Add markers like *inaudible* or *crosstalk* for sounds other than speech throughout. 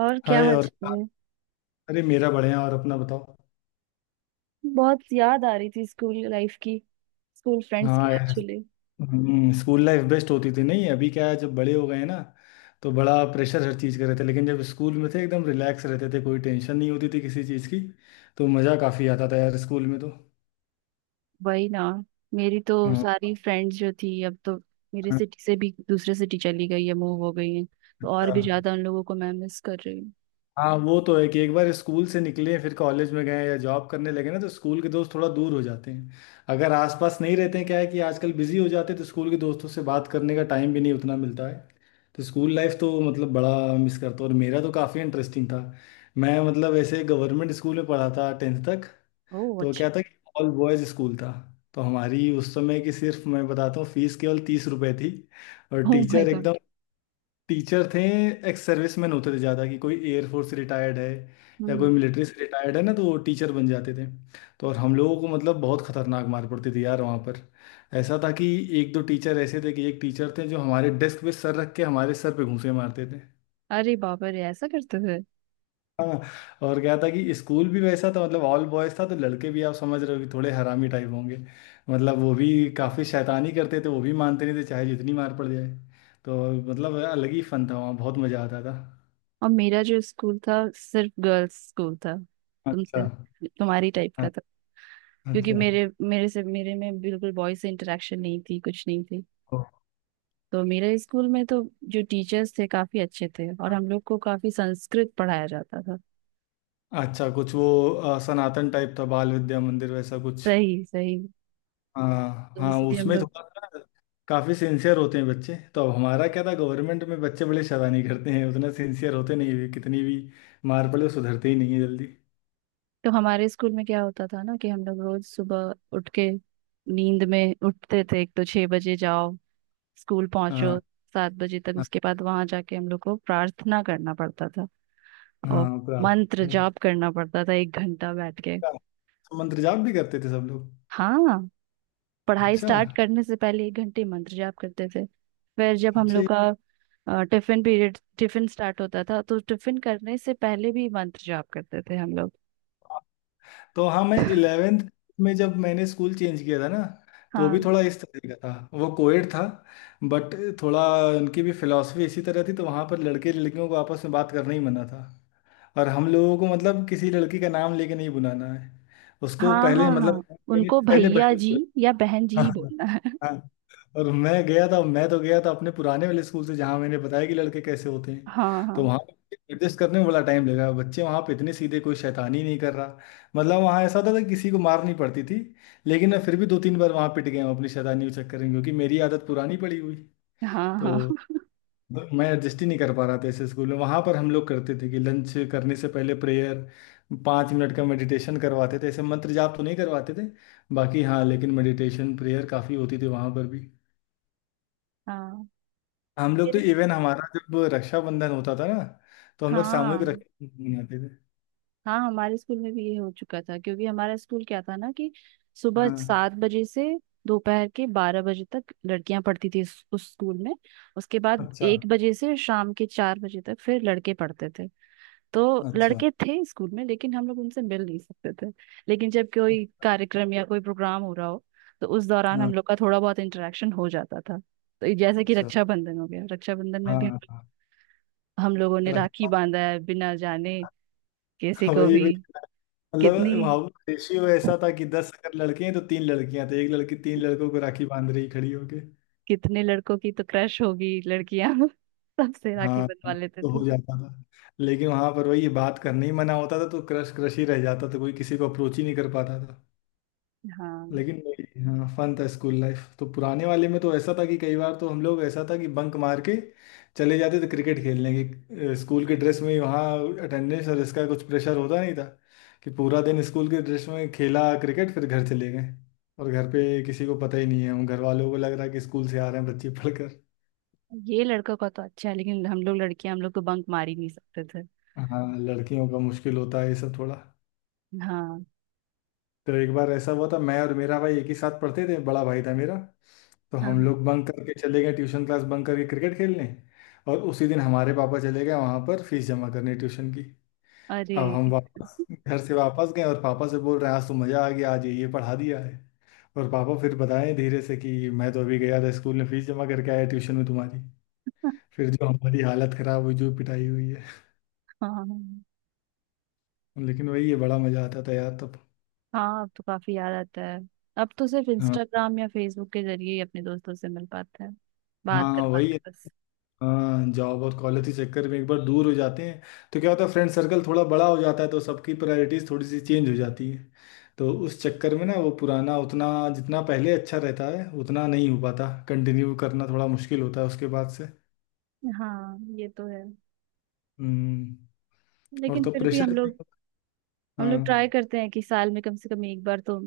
और क्या हाय। हाल और चाल है। अरे, मेरा बढ़िया, और अपना बताओ। बहुत याद आ रही थी स्कूल लाइफ की, स्कूल फ्रेंड्स की हाँ यार। एक्चुअली। स्कूल लाइफ बेस्ट होती थी। नहीं अभी क्या है, जब बड़े हो गए हैं ना तो बड़ा प्रेशर हर चीज़ का रहता है, लेकिन जब स्कूल में थे एकदम रिलैक्स रहते थे, कोई टेंशन नहीं होती थी किसी चीज़ की। तो मज़ा काफ़ी आता था यार स्कूल में तो। वही ना। मेरी तो हाँ सारी फ्रेंड्स जो थी अब तो मेरे हाँ, सिटी से भी दूसरे सिटी चली गई है, मूव हो गई है, तो और अच्छा। भी ज्यादा उन लोगों को मैं मिस कर रही हूँ। हाँ वो तो है कि एक बार स्कूल से निकले फिर कॉलेज में गए या जॉब करने लगे ना तो स्कूल के दोस्त थोड़ा दूर हो जाते हैं, अगर आसपास नहीं रहते हैं। क्या है कि आजकल बिजी हो जाते हैं तो स्कूल के दोस्तों से बात करने का टाइम भी नहीं उतना मिलता है। तो स्कूल लाइफ तो मतलब बड़ा मिस करता हूँ, और मेरा तो काफ़ी इंटरेस्टिंग था। मैं मतलब ऐसे गवर्नमेंट स्कूल में पढ़ा था टेंथ तक। ओह तो अच्छा। क्या था कि ऑल बॉयज़ स्कूल था, तो हमारी उस समय की सिर्फ मैं बताता हूँ, फीस केवल 30 रुपये थी। और ओह माय टीचर गॉड। एकदम टीचर थे, एक्स सर्विस मैन होते थे ज़्यादा, कि कोई एयरफोर्स से रिटायर्ड है या कोई हम्म। मिलिट्री से रिटायर्ड है ना तो वो टीचर बन जाते थे। तो और हम लोगों को मतलब बहुत खतरनाक मार पड़ती थी यार वहाँ पर। ऐसा था कि एक दो टीचर ऐसे थे, कि एक टीचर थे जो हमारे डेस्क पे सर रख के हमारे सर पे घूंसे मारते थे। अरे बाबा रे, ऐसा करते थे? हाँ। और क्या था कि स्कूल भी वैसा था, मतलब ऑल बॉयज था, तो लड़के भी आप समझ रहे हो कि थोड़े हरामी टाइप होंगे। मतलब वो भी काफ़ी शैतानी करते थे, वो भी मानते नहीं थे चाहे जितनी मार पड़ जाए। तो मतलब अलग ही फन था वहाँ, बहुत मज़ा आता था। और मेरा जो स्कूल था सिर्फ गर्ल्स स्कूल था, अच्छा। तुमसे तुम्हारी टाइप हाँ, का था। क्योंकि अच्छा। मेरे मेरे से मेरे में बिल्कुल बॉयज से इंटरेक्शन नहीं थी, कुछ नहीं थी। ओ, तो मेरे स्कूल में तो जो टीचर्स थे काफी अच्छे थे, और हम लोग को काफी संस्कृत पढ़ाया जाता था। अच्छा कुछ वो, सनातन टाइप था, बाल विद्या मंदिर वैसा कुछ। सही सही। हाँ तो हाँ इसलिए हम उसमें लोग, थोड़ा सा काफी सिंसियर होते हैं बच्चे। तो अब हमारा क्या था, गवर्नमेंट में बच्चे बड़े शैतानी करते हैं, उतना सिंसियर होते नहीं है, कितनी भी मार पड़े वो सुधरते ही नहीं है जल्दी। तो हमारे स्कूल में क्या होता था ना कि हम लोग रोज सुबह उठ के, नींद में उठते थे, एक तो 6 बजे जाओ, स्कूल पहुंचो हाँ। 7 बजे तक। हाँ उसके बाद वहां जाके हम लोग को प्रार्थना करना पड़ता था और हाँ, मंत्र प्रार्थना। जाप करना पड़ता था 1 घंटा बैठ के। मंत्र जाप भी करते थे सब लोग? हाँ, पढ़ाई अच्छा। स्टार्ट करने से पहले 1 घंटे मंत्र जाप करते थे। फिर जब हम अच्छा लोग ये का टिफिन पीरियड, टिफिन स्टार्ट होता था तो टिफिन करने से पहले भी मंत्र जाप करते थे हम लोग। तो। हाँ मैं इलेवेंथ में जब मैंने स्कूल चेंज किया था ना, तो भी हाँ थोड़ा इस तरह का था, वो कोएड था बट, थोड़ा उनकी भी फिलॉसफी इसी तरह थी, तो वहाँ पर लड़के लड़कियों को आपस में बात करना ही मना था। और हम लोगों को मतलब किसी लड़की का नाम लेके नहीं बुलाना है, उसको हाँ हाँ। पहले मतलब, हाँ उनको पहले भैया बहन जी बुलाना। या बहन *laughs* जी हाँ। ही बोलना है। हाँ। और मैं गया था, मैं तो गया था अपने पुराने वाले स्कूल से जहाँ मैंने बताया कि लड़के कैसे होते हैं, हाँ तो हाँ वहाँ एडजस्ट करने में बड़ा टाइम लगा। बच्चे वहाँ पे इतने सीधे, कोई शैतानी नहीं कर रहा। मतलब वहाँ ऐसा होता था कि किसी को मार नहीं पड़ती थी, लेकिन मैं फिर भी दो तीन बार वहाँ पिट गया हूँ अपनी शैतानी के चक्कर में, क्योंकि मेरी आदत पुरानी पड़ी हुई। हाँ। हाँ तो मतलब मैं एडजस्ट ही नहीं कर पा रहा था ऐसे स्कूल में। वहाँ पर हम लोग करते थे कि लंच करने से पहले प्रेयर, 5 मिनट का मेडिटेशन करवाते थे। ऐसे मंत्र जाप तो नहीं करवाते थे बाकी, हाँ लेकिन मेडिटेशन प्रेयर काफ़ी होती थी वहाँ पर भी। हाँ। हम लोग तो फिर, इवन हमारा जब रक्षाबंधन होता था ना तो हम लोग सामूहिक हाँ रक्षाबंधन मनाते थे। हाँ, हमारे स्कूल में भी ये हो चुका था। क्योंकि हमारा स्कूल क्या था ना कि सुबह हाँ। 7 बजे से दोपहर के 12 बजे तक लड़कियां पढ़ती थी उस स्कूल में। उसके बाद अच्छा। 1 बजे से शाम के 4 बजे तक फिर लड़के पढ़ते थे। तो अच्छा। लड़के थे स्कूल में लेकिन हम लोग उनसे मिल नहीं सकते थे। लेकिन जब कोई कार्यक्रम या कोई प्रोग्राम हो रहा हो तो उस दौरान हाँ। हम लोग का थोड़ा बहुत इंटरेक्शन हो जाता था। तो ये जैसे कि अच्छा। रक्षाबंधन हो गया, रक्षाबंधन में हाँ भी हाँ, हम लोगों ने राखी रक्षा। बांधा है बिना जाने *laughs* किसी को वही भी। वही। कितनी, मतलब वहाँ रेशियो ऐसा था कि 10 अगर लड़के हैं तो तीन लड़कियां थी, एक लड़की तीन लड़कों को राखी बांध रही खड़ी होके। कितने लड़कों की तो क्रश होगी लड़कियां *laughs* सबसे राखी हाँ, बंधवा लेते तो थे। हो जाता था। लेकिन वहां पर वही बात करने ही मना होता था, तो क्रश क्रश ही रह जाता था, कोई किसी को अप्रोच ही नहीं कर पाता था। हाँ, लेकिन नहीं, हाँ फन था स्कूल लाइफ तो। पुराने वाले में तो ऐसा था कि कई बार तो हम लोग, ऐसा था कि बंक मार के चले जाते थे क्रिकेट खेलने की स्कूल के ड्रेस में ही। वहाँ अटेंडेंस और इसका कुछ प्रेशर होता नहीं था, कि पूरा दिन स्कूल के ड्रेस में खेला क्रिकेट फिर घर चले गए, और घर पे किसी को पता ही नहीं है। हम घर वालों को लग रहा है कि स्कूल से आ रहे हैं बच्चे पढ़कर। ये लड़कों का तो अच्छा है लेकिन हम लोग लड़कियां, हम लोग तो बंक मार ही नहीं सकते थे। हाँ, लड़कियों का मुश्किल होता है ये सब थोड़ा। हाँ तो एक बार ऐसा हुआ था, मैं और मेरा भाई एक ही साथ पढ़ते थे, बड़ा भाई था मेरा। तो हाँ हम हाँ। लोग बंक करके चले गए, ट्यूशन क्लास बंक करके क्रिकेट खेलने, और उसी दिन हमारे पापा चले गए वहां पर फीस जमा करने ट्यूशन की। अरे! अब हम वापस *laughs* घर से वापस गए, और पापा से बोल रहे हैं आज तो मज़ा आ गया, आज ये पढ़ा दिया है। और पापा फिर बताएं धीरे से कि मैं तो अभी गया था स्कूल में फीस जमा करके आया ट्यूशन में तुम्हारी। फिर जो हमारी हालत खराब हुई, जो पिटाई हुई है। हाँ लेकिन वही है, बड़ा मज़ा आता था यार तब। हाँ। अब तो काफी याद आता है। अब तो सिर्फ हाँ। इंस्टाग्राम या फेसबुक के जरिए ही अपने दोस्तों से मिल पाता है, बात हाँ कर वही पाते है। हैं, बस। हाँ जॉब और कॉलेज के चक्कर में एक बार दूर हो जाते हैं, तो क्या होता है फ्रेंड सर्कल थोड़ा बड़ा हो जाता है, तो सबकी प्रायोरिटीज थोड़ी सी चेंज हो जाती है। तो उस चक्कर में ना, वो पुराना उतना जितना पहले अच्छा रहता है उतना नहीं हो पाता, कंटिन्यू करना थोड़ा मुश्किल होता है उसके बाद से। हाँ ये तो है। हम्म। और लेकिन तो फिर भी हम प्रेशर भी। लोग, हम लोग हाँ। ट्राई करते हैं कि साल में कम से कम एक बार तो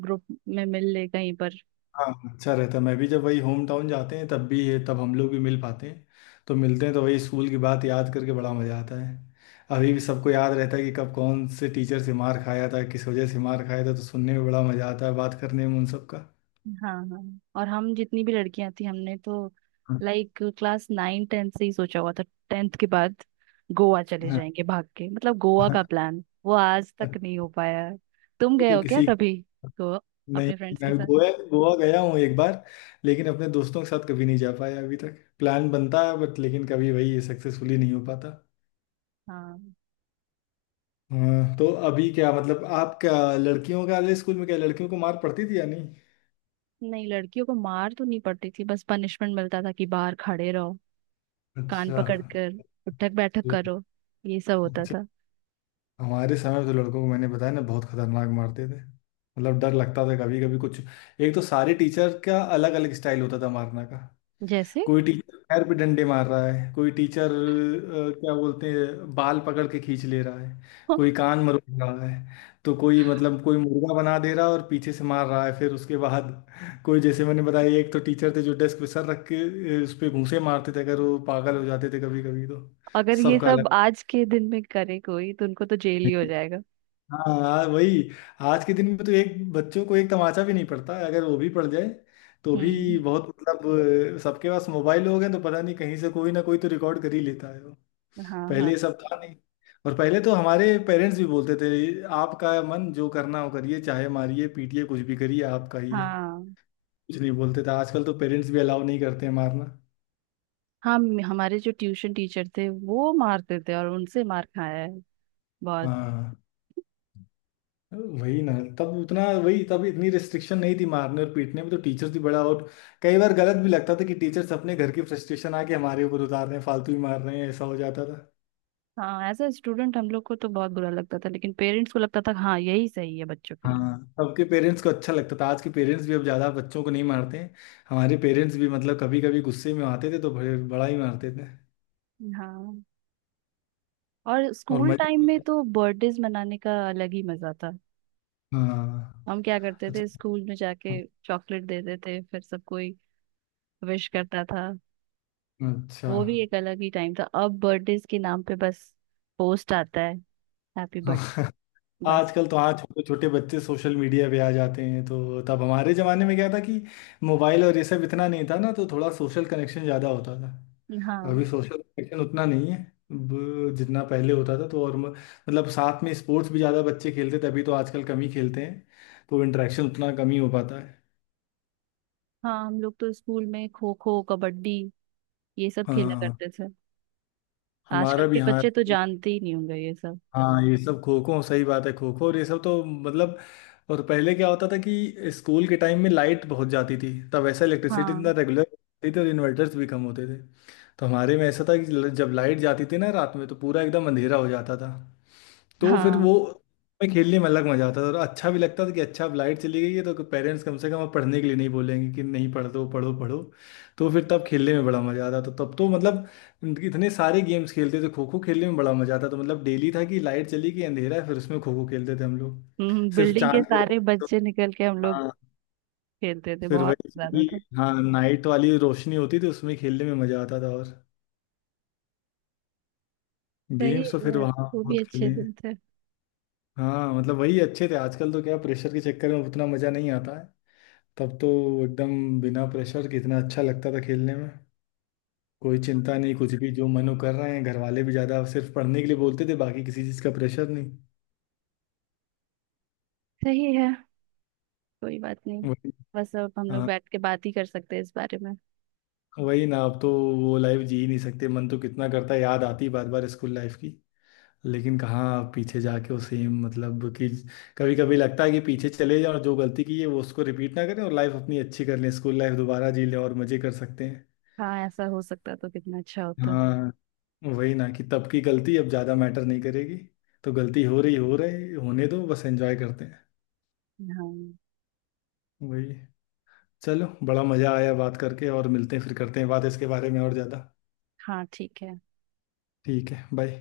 ग्रुप में मिल ले कहीं पर। हाँ अच्छा रहता है। मैं भी जब वही होम टाउन जाते हैं तब भी है, तब हम लोग भी मिल पाते हैं। तो मिलते हैं तो वही स्कूल की बात याद करके बड़ा मज़ा आता है। अभी भी सबको याद रहता है कि कब कौन से टीचर से मार खाया था, किस वजह से मार खाया था, तो सुनने में बड़ा मज़ा आता है बात करने में उन सब का। हाँ हाँ। और हम जितनी भी लड़कियां थी, हमने तो लाइक क्लास 9, 10th से ही सोचा हुआ था 10th के बाद गोवा चले हाँ। जाएंगे भाग के। मतलब गोवा का हाँ। प्लान वो आज तक नहीं हो पाया है। तुम वो गए तो हो क्या किसी, कभी गोवा नहीं अपने फ्रेंड्स के मैं साथ? गोवा, गोवा गया हूँ एक बार, लेकिन अपने दोस्तों के साथ कभी नहीं जा पाया। अभी तक प्लान बनता है बट, लेकिन कभी वही सक्सेसफुली नहीं हो पाता। हाँ। हाँ तो अभी क्या मतलब, आप क्या लड़कियों का वाले स्कूल में क्या लड़कियों को मार पड़ती थी या नहीं? नहीं, लड़कियों को मार तो नहीं पड़ती थी, बस पनिशमेंट मिलता था कि बाहर खड़े रहो, कान अच्छा। पकड़ कर उठक बैठक ल- करो, ये सब होता अच्छा, था। हमारे समय में तो लड़कों को मैंने बताया ना बहुत खतरनाक मारते थे, मतलब डर लगता था कभी कभी कुछ। एक तो सारे टीचर का अलग अलग स्टाइल होता था मारने का। जैसे कोई टीचर पैर पे डंडे मार रहा है, कोई टीचर क्या बोलते हैं बाल पकड़ के खींच ले रहा है, कोई *laughs* कान मरोड़ रहा है। तो कोई मतलब कोई मुर्गा बना दे रहा है और पीछे से मार रहा है। फिर उसके बाद कोई, जैसे मैंने बताया, एक तो टीचर थे जो डेस्क पे सर रख के उस पे घूंसे मारते थे, अगर वो पागल हो जाते थे कभी कभी तो। अगर ये सबका अलग। सब आज के दिन में करे कोई तो उनको तो जेल ही हो जाएगा। हाँ यार, वही। आज के दिन में तो एक बच्चों को एक तमाचा भी नहीं पड़ता, अगर वो भी पड़ जाए तो भी हम्म। बहुत, मतलब सबके पास मोबाइल हो गए तो पता नहीं कहीं से कोई ना कोई तो रिकॉर्ड कर ही लेता है वो। हाँ हाँ पहले ये सब था नहीं। और पहले तो हमारे पेरेंट्स भी बोलते थे आपका मन जो करना हो करिए, चाहे मारिए पीटिए कुछ भी करिए, आपका ही है। हाँ। कुछ नहीं बोलते थे। आजकल तो पेरेंट्स भी अलाउ नहीं करते हैं मारना। हमारे जो ट्यूशन टीचर थे वो मारते थे और उनसे मार खाया है बहुत। हाँ वही ना, तब उतना वही, तब इतनी रिस्ट्रिक्शन नहीं थी मारने और पीटने में, तो टीचर्स भी बड़ा, और कई बार गलत भी लगता था कि टीचर्स अपने घर की फ्रस्ट्रेशन आके हमारे ऊपर उतार रहे हैं, फालतू ही मार रहे हैं, ऐसा हो जाता था। हाँ एज ए स्टूडेंट हम लोग को तो बहुत बुरा लगता था लेकिन पेरेंट्स को लगता था हाँ यही सही है बच्चों के लिए। हाँ सबके पेरेंट्स को अच्छा लगता था, आज के पेरेंट्स भी अब ज्यादा बच्चों को नहीं मारते हैं। हमारे पेरेंट्स भी मतलब कभी कभी गुस्से में आते थे तो बड़े, बड़ा ही मारते थे। हाँ, और और स्कूल मजा। टाइम में तो बर्थडेज मनाने का अलग ही मजा था। हाँ। हम क्या करते अच्छा। थे स्कूल में जाके चॉकलेट देते थे फिर सब कोई विश करता था। अच्छा। वो भी एक अलग ही टाइम था। अब बर्थडेज के नाम पे बस पोस्ट आता है हैप्पी बर्थडे, हाँ। बस। आजकल तो हाँ छोटे छोटे बच्चे सोशल मीडिया पे आ जाते हैं, तो तब हमारे जमाने में क्या था कि मोबाइल और ये सब इतना नहीं था ना, तो थोड़ा सोशल कनेक्शन ज्यादा होता था। अभी हाँ सोशल कनेक्शन उतना नहीं है जितना पहले होता था, तो और मतलब साथ में स्पोर्ट्स भी ज्यादा बच्चे खेलते थे, अभी तो आजकल कम ही खेलते हैं, तो इंटरेक्शन उतना कम ही हो पाता है। हाँ, हम लोग तो स्कूल में खो खो कबड्डी ये सब खेला हाँ। करते थे। आजकल हमारा भी के हाँ। बच्चे तो जानते ही नहीं होंगे ये सब। हाँ ये सब खो खो सही बात है, खो खो और ये सब तो मतलब। और पहले क्या होता था कि स्कूल के टाइम में लाइट बहुत जाती थी, तब ऐसा इलेक्ट्रिसिटी इतना हाँ रेगुलर होती थी, और इन्वर्टर्स भी कम होते थे। तो हमारे में ऐसा था कि जब लाइट जाती थी ना रात में तो पूरा एकदम अंधेरा हो जाता था। तो फिर हाँ। वो में खेलने में अलग मजा आता था, और अच्छा भी लगता था कि अच्छा अब लाइट चली गई है तो पेरेंट्स कम से कम अब पढ़ने के लिए नहीं बोलेंगे कि नहीं पढ़, दो पढ़ो पढ़ो। तो फिर तब खेलने में बड़ा मजा आता था तब तो मतलब, इतने सारे गेम्स खेलते थे, खो खो खेलने में बड़ा मजा आता था, मतलब डेली था कि लाइट चली गई अंधेरा है फिर उसमें खो खो खेलते थे हम लोग। सिर्फ बिल्डिंग के चांद की सारे रोशनी तो। बच्चे निकल के हम लोग हाँ खेलते थे, फिर बहुत वही ज्यादा पूरी, था। हाँ नाइट वाली रोशनी होती थी उसमें खेलने में मजा आता था। और सही गेम्स है तो फिर यार, वहाँ वो बहुत भी खेले अच्छे हैं। दिन थे। हाँ मतलब वही अच्छे थे, आजकल तो क्या प्रेशर के चक्कर में उतना मजा नहीं आता है। तब तो एकदम बिना प्रेशर कितना अच्छा लगता था खेलने में, कोई चिंता नहीं कुछ भी जो मनो कर रहे हैं, घर वाले भी ज्यादा सिर्फ पढ़ने के लिए बोलते थे, बाकी किसी चीज का प्रेशर नहीं। सही है, कोई बात नहीं। वही। बस अब हम लोग हाँ। बैठ के बात ही कर सकते हैं इस बारे में। वही ना अब तो वो लाइफ जी ही नहीं सकते, मन तो कितना करता है, याद आती बार बार स्कूल लाइफ की। लेकिन कहाँ पीछे जाके वो सेम, मतलब कि कभी कभी लगता है कि पीछे चले जाए और जो गलती की है वो उसको रिपीट ना करें, और लाइफ अपनी अच्छी कर लें, स्कूल लाइफ दोबारा जी लें और मजे कर सकते हैं। हाँ, ऐसा हो सकता तो कितना अच्छा होता। हाँ वही ना कि तब की गलती अब ज़्यादा मैटर नहीं करेगी, तो गलती हो रही, हो रही, होने दो बस एंजॉय करते हैं। हाँ। वही। चलो बड़ा मज़ा आया बात करके, और मिलते हैं फिर, करते हैं बात इसके बारे में और ज़्यादा। हाँ ठीक है। ठीक है बाय।